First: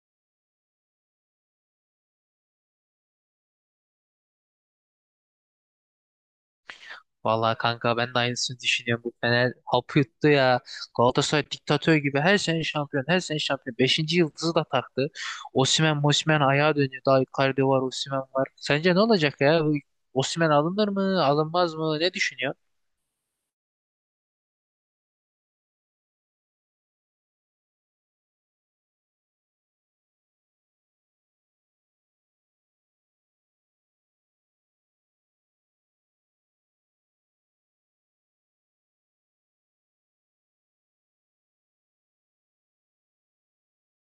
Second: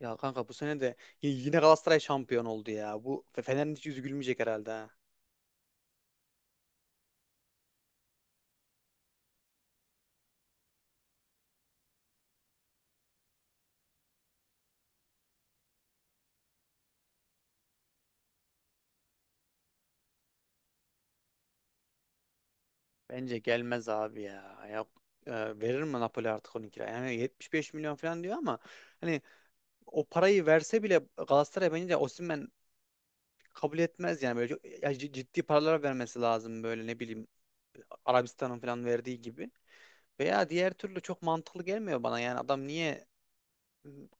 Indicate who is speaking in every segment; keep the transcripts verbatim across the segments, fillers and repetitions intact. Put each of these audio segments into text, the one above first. Speaker 1: Ya kanka bu sene de y- yine Galatasaray şampiyon oldu ya. Bu Fe- Fener'in hiç yüzü gülmeyecek herhalde ha.
Speaker 2: Vallahi kanka ben de aynısını düşünüyorum. Bu Fener hapı yuttu ya. Galatasaray diktatör gibi her sene şampiyon, her sene şampiyon. Beşinci yıldızı da taktı. Osimhen, Mosimhen ayağa dönüyor. Daha Icardi var, Osimhen var. Sence ne olacak ya? Bu Osimhen alınır mı, alınmaz mı? Ne düşünüyor?
Speaker 1: Bence gelmez abi ya. Ya e, verir mi Napoli artık on iki kira? Yani yetmiş beş milyon falan diyor ama hani o parayı verse bile Galatasaray bence Osimhen kabul etmez yani böyle çok- ya c- ciddi paralar vermesi lazım böyle ne bileyim Arabistan'ın falan verdiği gibi. Veya diğer türlü çok mantıklı gelmiyor bana yani adam niye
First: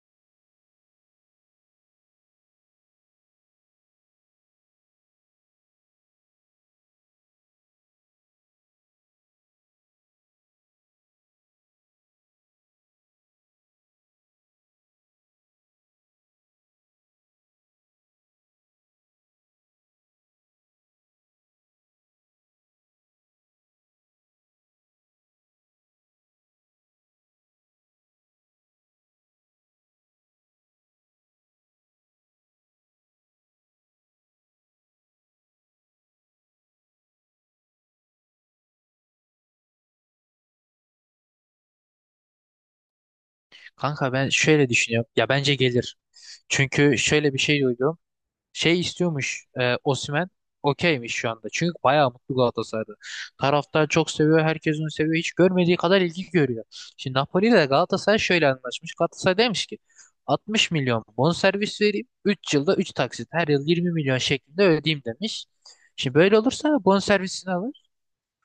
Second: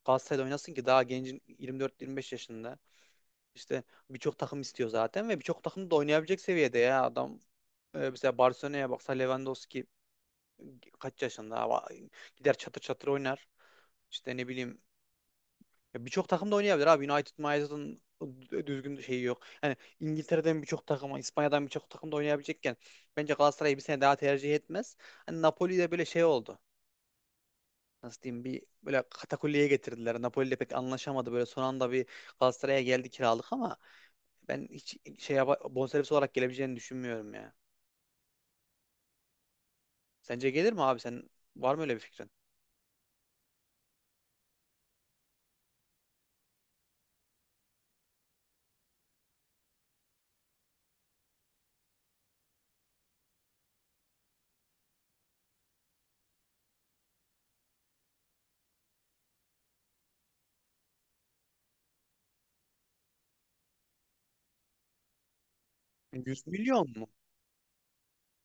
Speaker 1: Galatasaray'da oynasın ki daha gencin yirmi dört, yirmi beş yaşında. İşte birçok takım istiyor zaten ve birçok takım da oynayabilecek seviyede ya adam. Ee, mesela Barcelona'ya baksa Lewandowski kaç yaşında ama gider çatır çatır oynar. İşte ne bileyim ya birçok takım da oynayabilir abi. United, United'ın düzgün şeyi yok. Yani İngiltere'den birçok takım, İspanya'dan birçok takım da oynayabilecekken bence Galatasaray'ı bir sene daha tercih etmez. Hani Napoli'de böyle şey oldu. Nasıl diyeyim bir böyle katakulliye getirdiler. Napoli'yle pek anlaşamadı. Böyle son anda bir Galatasaray'a geldi kiralık ama ben hiç şey yapa- bonservis olarak gelebileceğini düşünmüyorum ya. Sence gelir mi abi? Sen var mı öyle bir fikrin?
Speaker 2: Kanka ben şöyle düşünüyorum. Ya bence gelir. Çünkü şöyle bir şey duydum. Şey istiyormuş e, Osimhen. Okeymiş şu anda. Çünkü bayağı mutlu Galatasaray'da. Taraftar çok seviyor. Herkes onu seviyor. Hiç görmediği kadar ilgi görüyor. Şimdi Napoli ile Galatasaray şöyle anlaşmış. Galatasaray demiş ki altmış milyon bonservis vereyim. Üç yılda üç taksit. Her yıl yirmi milyon şeklinde ödeyeyim demiş. Şimdi böyle
Speaker 1: yüz
Speaker 2: olursa
Speaker 1: milyon mu?
Speaker 2: bonservisini alır.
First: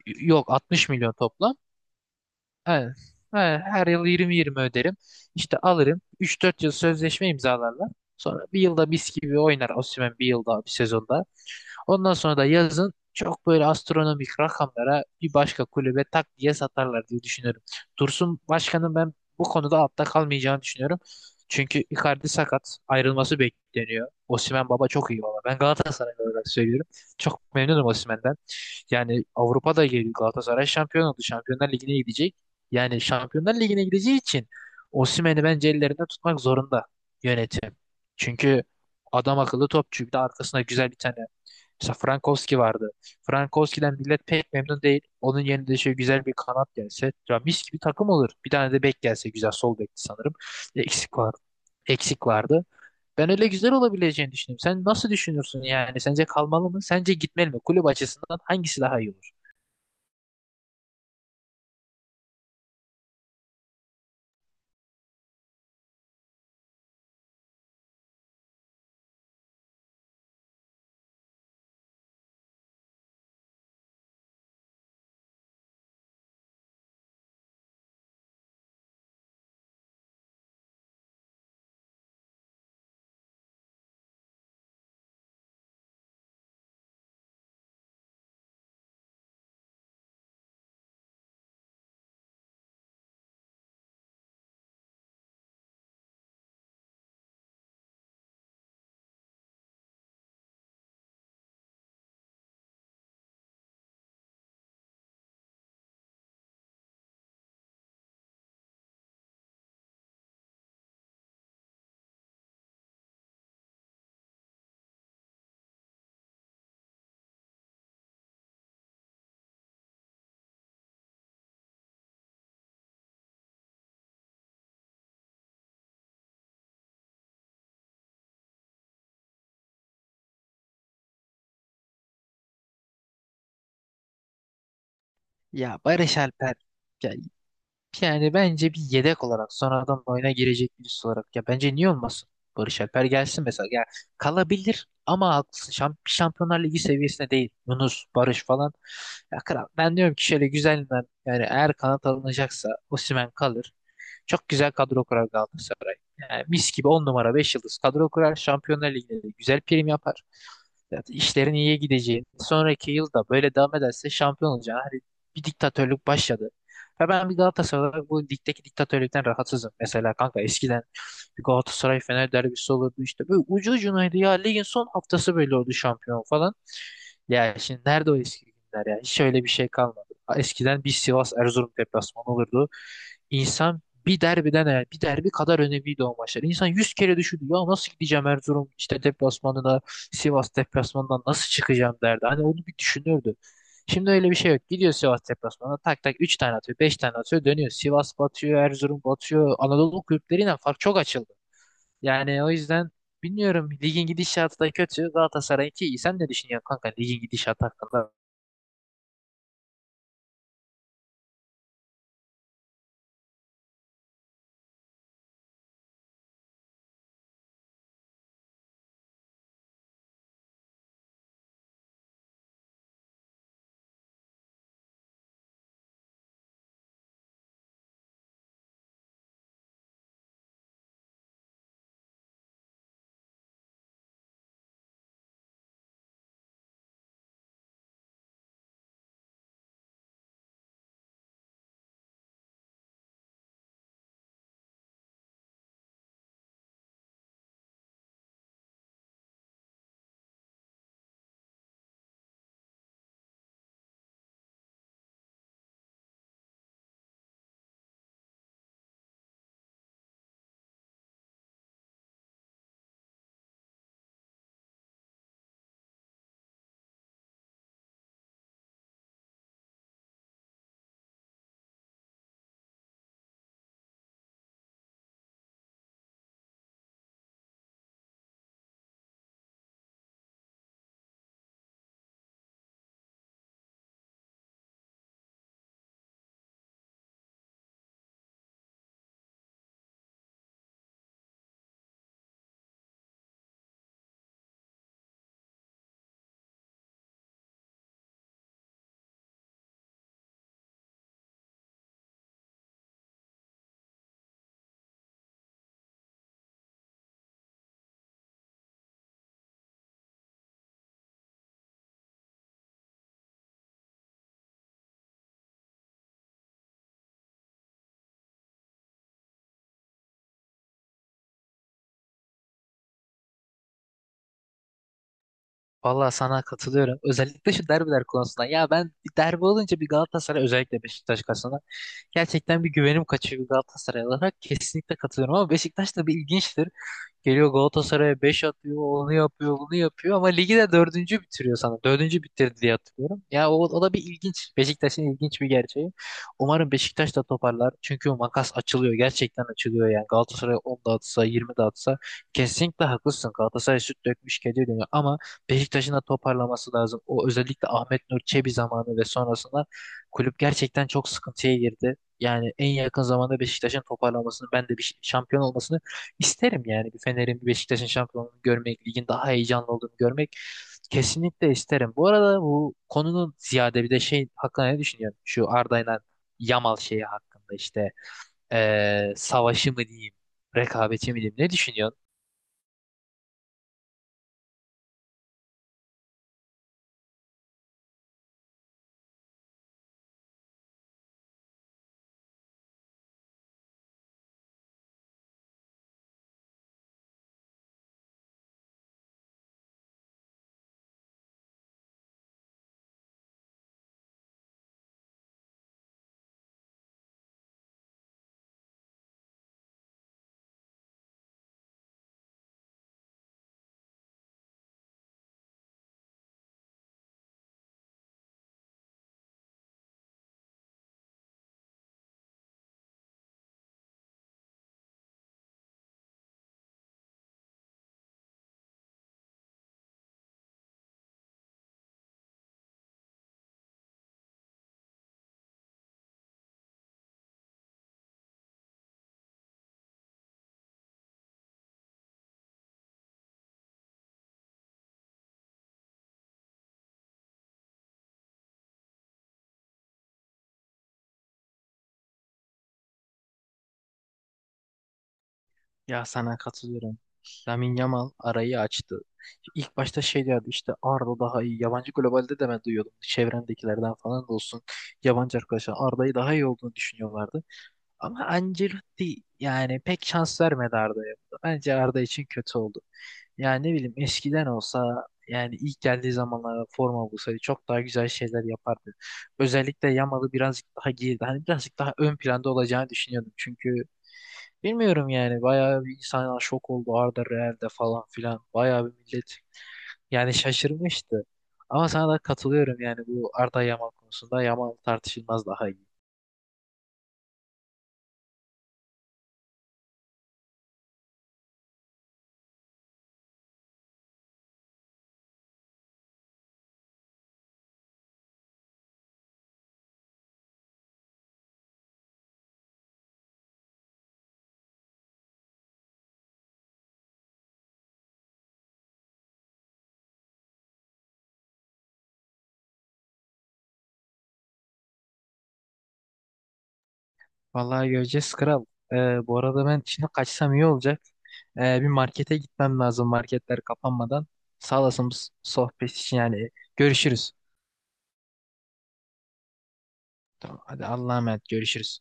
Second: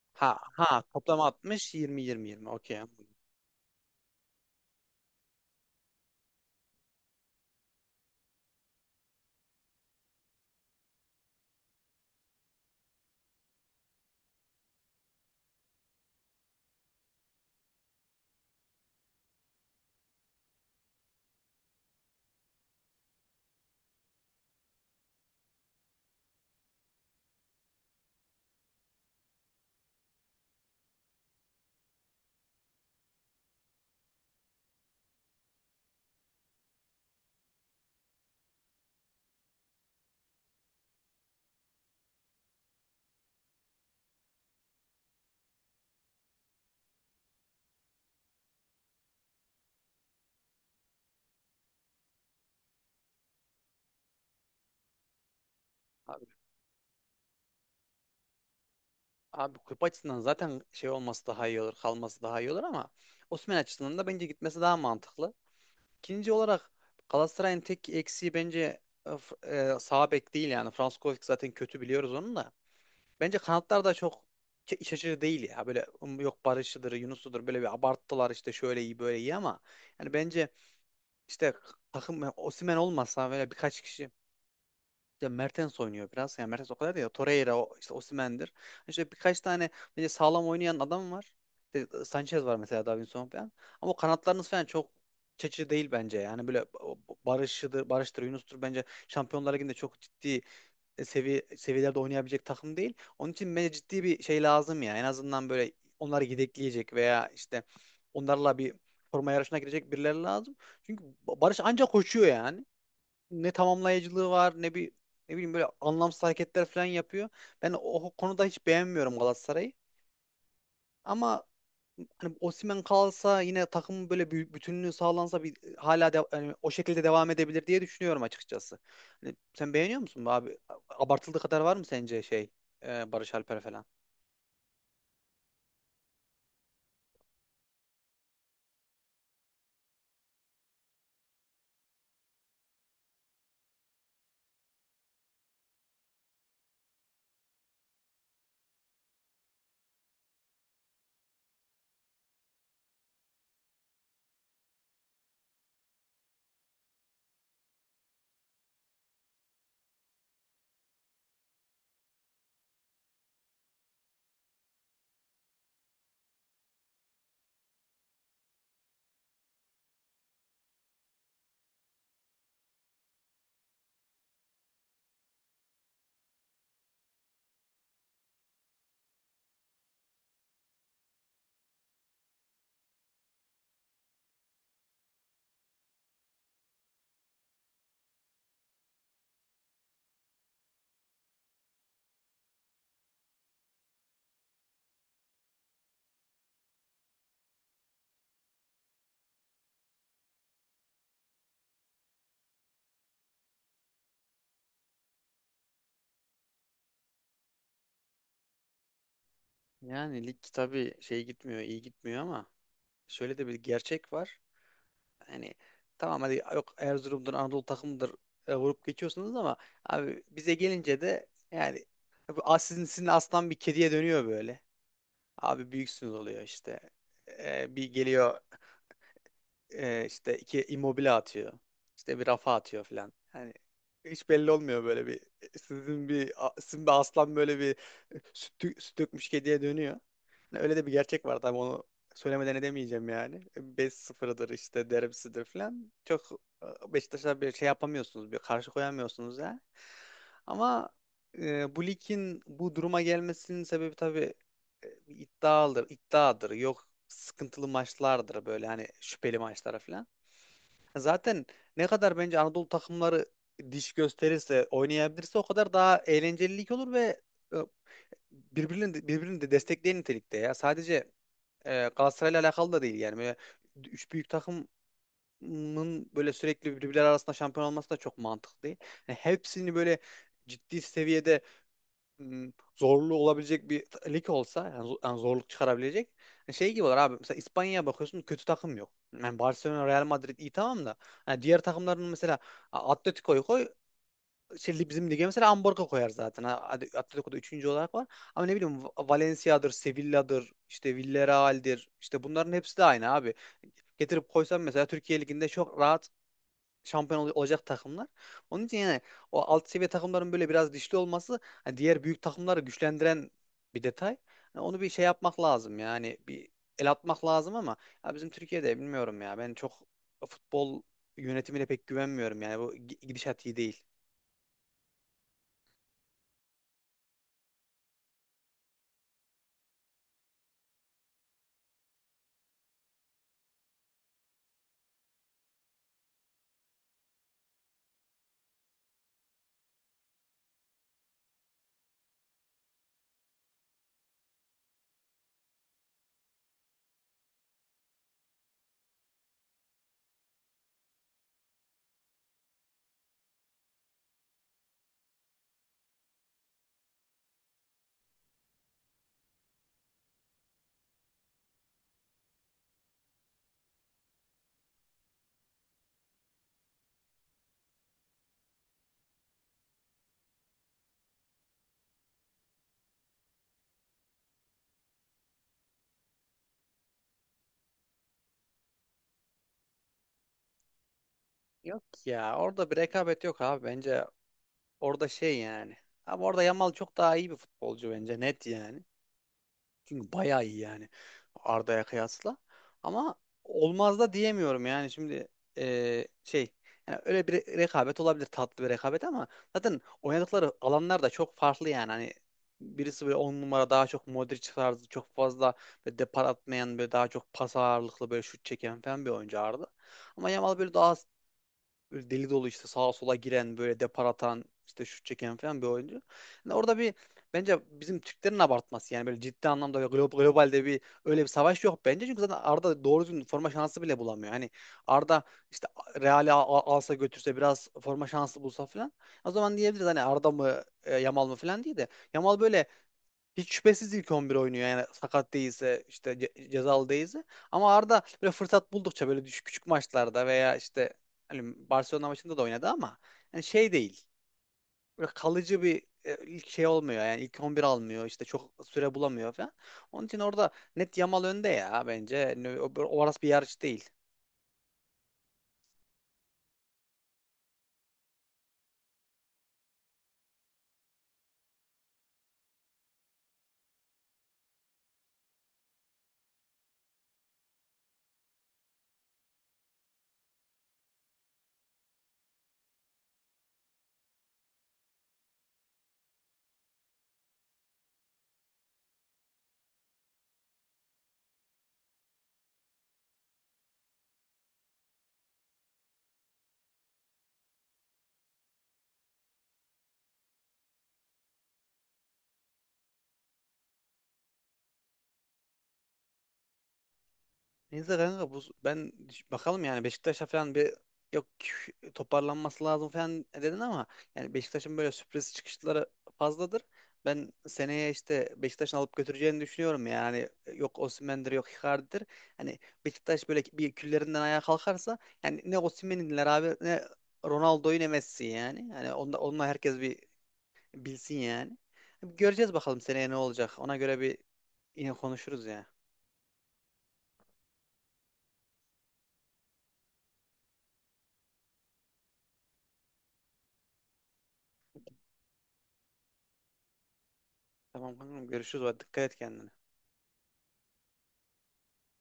Speaker 2: Y-
Speaker 1: Ha
Speaker 2: Yok
Speaker 1: ha,
Speaker 2: altmış milyon
Speaker 1: toplam
Speaker 2: toplam.
Speaker 1: altmış yirmi yirmi yirmi.
Speaker 2: He,
Speaker 1: Okey. Anladım.
Speaker 2: he, her yıl yirmi yirmi öderim. İşte alırım. Üç dört yıl sözleşme imzalarlar. Sonra bir yılda mis gibi oynar Osimhen, bir yılda, bir sezonda. Ondan sonra da yazın çok böyle astronomik rakamlara bir başka kulübe tak diye satarlar diye düşünüyorum. Dursun Başkan'ın ben bu konuda altta kalmayacağını düşünüyorum. Çünkü Icardi sakat, ayrılması bekleniyor. Osimhen baba, çok iyi baba. Ben Galatasaray olarak söylüyorum. Çok memnunum Osimhen'den. Yani Avrupa'da geliyor, Galatasaray şampiyon oldu. Şampiyonlar Ligi'ne gidecek. Yani Şampiyonlar Ligi'ne gideceği için Osimhen'i bence ellerinde tutmak zorunda yönetim. Çünkü adam akıllı topçu. Bir de arkasında güzel bir tane. Mesela Frankowski vardı. Frankowski'den millet pek memnun değil. Onun yerine de şöyle güzel bir kanat gelse. Ya mis gibi takım olur. Bir tane de bek gelse güzel. Sol bekti sanırım. Eksik var. Eksik vardı. Ben öyle güzel olabileceğini düşünüyorum. Sen nasıl düşünürsün yani? Sence
Speaker 1: Abi,
Speaker 2: kalmalı mı? Sence gitmeli mi? Kulüp açısından hangisi daha iyi olur?
Speaker 1: abi kulüp açısından zaten şey olması daha iyi olur, kalması daha iyi olur ama Osimhen açısından da bence gitmesi daha mantıklı. İkinci olarak Galatasaray'ın tek eksiği bence e, F- e, sağ bek değil yani. Franskovic zaten kötü biliyoruz onun da. Bence kanatlar da çok ke- iç açıcı değil ya. Böyle um, yok Barış'ıdır, Yunus'udur böyle bir abarttılar işte şöyle iyi böyle iyi ama yani bence işte takım yani Osimhen olmasa böyle birkaç kişi işte Mertens oynuyor biraz. Yani Mertens o kadar değil. De Torreira, o- işte Osimhen'dir. İşte birkaç tane böyle sağlam oynayan adam var. İşte Sanchez var mesela Davinson falan. Ama o kanatlarınız falan çok çeşitli değil bence. Yani böyle o- o Barış'ıdır, Barış'tır, Yunus'tur bence Şampiyonlar Ligi'nde çok ciddi seviye seviyelerde oynayabilecek takım değil. Onun için bence ciddi bir şey lazım ya. En azından böyle onları yedekleyecek veya işte onlarla bir forma yarışına girecek birileri lazım. Çünkü Barış ancak koşuyor yani ne tamamlayıcılığı var ne bir ne bileyim böyle anlamsız hareketler falan yapıyor. Ben o konuda hiç beğenmiyorum Galatasaray'ı. Ama hani Osimhen kalsa yine takımın böyle bir bütünlüğü sağlansa bir hala de, hani o şekilde devam edebilir diye düşünüyorum açıkçası. Hani sen beğeniyor musun bu abi? Abartıldığı kadar var mı sence şey e, Barış Alper falan?
Speaker 2: Ya Barış Alper. Ya yani bence bir yedek olarak, sonradan oyuna girecek birisi olarak, ya bence niye olmasın? Barış Alper gelsin mesela. Ya, kalabilir ama haklısın. Şamp Şampiyonlar Ligi seviyesinde değil. Yunus, Barış falan. Ya kral, ben diyorum ki şöyle güzelinden, yani eğer kanat alınacaksa Osimhen kalır. Çok güzel kadro kurar Galatasaray. Yani mis gibi on numara, beş yıldız kadro kurar. Şampiyonlar Ligi'nde de güzel prim yapar. Zaten işlerin iyiye gideceği, sonraki yılda böyle devam ederse şampiyon olacağı. Hani bir diktatörlük başladı. Ve ben bir Galatasaray olarak bu ligdeki diktatörlükten rahatsızım. Mesela kanka, eskiden bir Galatasaray Fener derbisi olurdu işte. Böyle ucu ucunaydı ya. Ligin son haftası böyle oldu şampiyon falan. Ya şimdi nerede o eski günler ya? Hiç öyle bir şey kalmadı. Eskiden bir Sivas Erzurum deplasmanı olurdu. İnsan bir derbiden, eğer bir derbi kadar önemliydi o maçlar. İnsan yüz kere düşündü ya, nasıl gideceğim Erzurum işte deplasmanına, Sivas deplasmanından nasıl çıkacağım derdi. Hani onu bir düşünürdü. Şimdi öyle bir şey yok. Gidiyor Sivas deplasmanına, tak tak üç tane atıyor, beş tane atıyor, dönüyor. Sivas batıyor, Erzurum batıyor. Anadolu kulüpleriyle fark çok açıldı. Yani o yüzden bilmiyorum, ligin gidişatı da kötü. Galatasaray'ınki iyi. Sen ne düşünüyorsun kanka, ligin gidişatı hakkında?
Speaker 1: Yani lig tabii şey gitmiyor, iyi gitmiyor ama şöyle de bir gerçek var. Hani tamam hadi yok Erzurum'dur Anadolu takımıdır e, vurup geçiyorsunuz ama abi bize gelince de yani e, bu as- sizin, sizin aslan bir kediye dönüyor böyle. Abi büyüksünüz oluyor işte. E, bir geliyor e, işte iki immobile atıyor. İşte bir rafa atıyor falan. Hani hiç belli olmuyor böyle bir e, sizin bir a- sizin bir aslan böyle bir e, süt, dö- süt dökmüş kediye dönüyor. Yani öyle de bir gerçek var tabii onu söylemeden edemeyeceğim yani. beş sıfırdır işte derbisidir falan. Çok e, Beşiktaş'a bir şey yapamıyorsunuz, bir karşı koyamıyorsunuz ya. Ama e, bu ligin bu duruma gelmesinin sebebi tabii e, bir iddiadır, iddiadır. Yok sıkıntılı maçlardır böyle hani şüpheli maçlara falan. Zaten ne kadar bence Anadolu takımları diş gösterirse, oynayabilirse o kadar daha eğlenceli lig olur ve e, birbirini de, birbirini de destekleyen nitelikte ya. Sadece e, Galatasaray'la alakalı da değil yani. Böyle üç büyük takımın böyle sürekli birbirleri arasında şampiyon olması da çok mantıklı değil. Yani hepsini böyle ciddi seviyede m, zorlu olabilecek bir t- lig olsa yani, zo- yani zorluk çıkarabilecek hani şey gibi olur abi. Mesela İspanya'ya bakıyorsun kötü takım yok. Yani Barcelona, Real Madrid iyi tamam da yani diğer takımların mesela A- Atletico'yu koy şey, bizim lige mesela Amborga koyar zaten. Ha, hadi Atletico'da üçüncü olarak var. Ama ne bileyim Va- Valencia'dır, Sevilla'dır, işte Villarreal'dir. İşte bunların hepsi de aynı abi. Getirip koysam mesela Türkiye Ligi'nde çok rahat şampiyon ol- olacak takımlar. Onun için yani o alt seviye takımların böyle biraz dişli olması hani diğer büyük takımları güçlendiren bir detay. Yani onu bir şey yapmak lazım yani bir el atmak lazım ama ya bizim Türkiye'de bilmiyorum ya ben çok futbol yönetimine pek güvenmiyorum yani bu gi- gidişat iyi değil.
Speaker 2: Vallahi sana katılıyorum. Özellikle şu derbiler konusunda. Ya ben, bir derbi olunca bir Galatasaray özellikle Beşiktaş, gerçekten bir güvenim kaçıyor Galatasaray olarak. Kesinlikle katılıyorum, ama Beşiktaş da bir ilginçtir. Geliyor Galatasaray'a beş atıyor, onu yapıyor, bunu yapıyor ama ligi de dördüncü bitiriyor sana. Dördüncü bitirdi diye hatırlıyorum. Ya o, o da bir ilginç. Beşiktaş'ın ilginç bir gerçeği. Umarım Beşiktaş da toparlar. Çünkü o makas açılıyor. Gerçekten açılıyor yani. Galatasaray on dağıtsa, yirmi dağıtsa, kesinlikle haklısın. Galatasaray süt dökmüş gece dönüyor ama Beşiktaş'ın da toparlaması lazım. O özellikle Ahmet Nur Çebi zamanı ve sonrasında kulüp gerçekten çok sıkıntıya girdi. Yani en yakın zamanda Beşiktaş'ın toparlamasını, ben de bir şampiyon olmasını isterim yani. Bir Fener'in, bir Beşiktaş'ın şampiyonluğunu görmek, ligin daha heyecanlı olduğunu görmek kesinlikle isterim. Bu arada bu konunun ziyade bir de şey hakkında ne düşünüyorsun? Şu Arda'yla Yamal şeyi hakkında işte, eee, savaşı mı diyeyim, rekabeti mi diyeyim, ne düşünüyorsun?
Speaker 1: Ya orada bir rekabet yok abi bence orada şey yani. Ama orada Yamal çok daha iyi bir futbolcu bence net yani. Çünkü bayağı iyi yani Arda'ya kıyasla. Ama olmaz da diyemiyorum yani şimdi eee, şey yani öyle bir re- rekabet olabilir tatlı bir rekabet ama zaten oynadıkları alanlar da çok farklı yani. Hani birisi böyle on numara daha çok Modric tarzı çok fazla böyle depar atmayan böyle daha çok pas ağırlıklı böyle şut çeken falan bir oyuncu Arda. Ama Yamal böyle daha böyle deli dolu işte sağa sola giren böyle depar atan işte şut çeken falan bir oyuncu. Yani orada bir bence bizim Türklerin abartması yani böyle ciddi anlamda ve glo- globalde bir öyle bir savaş yok bence. Çünkü zaten Arda doğru düzgün forma şansı bile bulamıyor. Hani Arda işte Real'i al- alsa götürse biraz forma şansı bulsa falan. O zaman diyebiliriz hani Arda mı e, Yamal mı falan değil de Yamal böyle hiç şüphesiz ilk on bir oynuyor yani sakat değilse işte ce- cezalı değilse ama Arda böyle fırsat buldukça böyle düş küçük maçlarda veya işte hani Barcelona maçında da oynadı ama yani şey değil böyle kalıcı bir e, ilk şey olmuyor yani ilk on bir almıyor işte çok süre bulamıyor falan. Onun için orada net Yamal önde ya bence. Yani o- o- orası bir yarış değil.
Speaker 2: Ya sana katılıyorum. Lamine Yamal arayı açtı. İlk başta şey diyordu işte, Arda daha iyi. Yabancı globalde de ben duyuyordum. Çevremdekilerden falan da olsun. Yabancı arkadaşlar Arda'yı daha iyi olduğunu düşünüyorlardı. Ama Ancelotti yani pek şans vermedi Arda'ya. Bence Arda için kötü oldu. Yani ne bileyim, eskiden olsa, yani ilk geldiği zamanlarda forma bulsaydı çok daha güzel şeyler yapardı. Özellikle Yamal'ı birazcık daha geride, hani birazcık daha ön planda olacağını düşünüyordum. Çünkü bilmiyorum yani, bayağı bir insan şok oldu Arda Real'de falan filan. Bayağı bir millet yani şaşırmıştı. Ama sana da katılıyorum yani, bu Arda Yamal konusunda Yamal tartışılmaz daha iyi.
Speaker 1: Neyse kanka bu, ben bakalım yani Beşiktaş'a falan bir yok toparlanması lazım falan dedin ama yani Beşiktaş'ın böyle sürpriz çıkışları fazladır. Ben seneye işte Beşiktaş'ın alıp götüreceğini düşünüyorum yani yok Osimhen'dir yok Icardi'dir. Hani Beşiktaş böyle bir küllerinden ayağa kalkarsa yani ne Osimhen'inler abi ne Ronaldo'yu ne Messi yani. Yani onda, onunla herkes bir bilsin yani. Göreceğiz bakalım seneye ne olacak. Ona göre bir yine konuşuruz ya.
Speaker 2: Vallahi göreceğiz kral. Ee, bu arada ben şimdi kaçsam iyi olacak. Ee, bir markete gitmem lazım, marketler kapanmadan. Sağ olasın bu sohbet için yani. Görüşürüz.
Speaker 1: Tamam kankam görüşürüz. Hadi dikkat et kendine.
Speaker 2: Tamam, hadi Allah'a emanet, görüşürüz.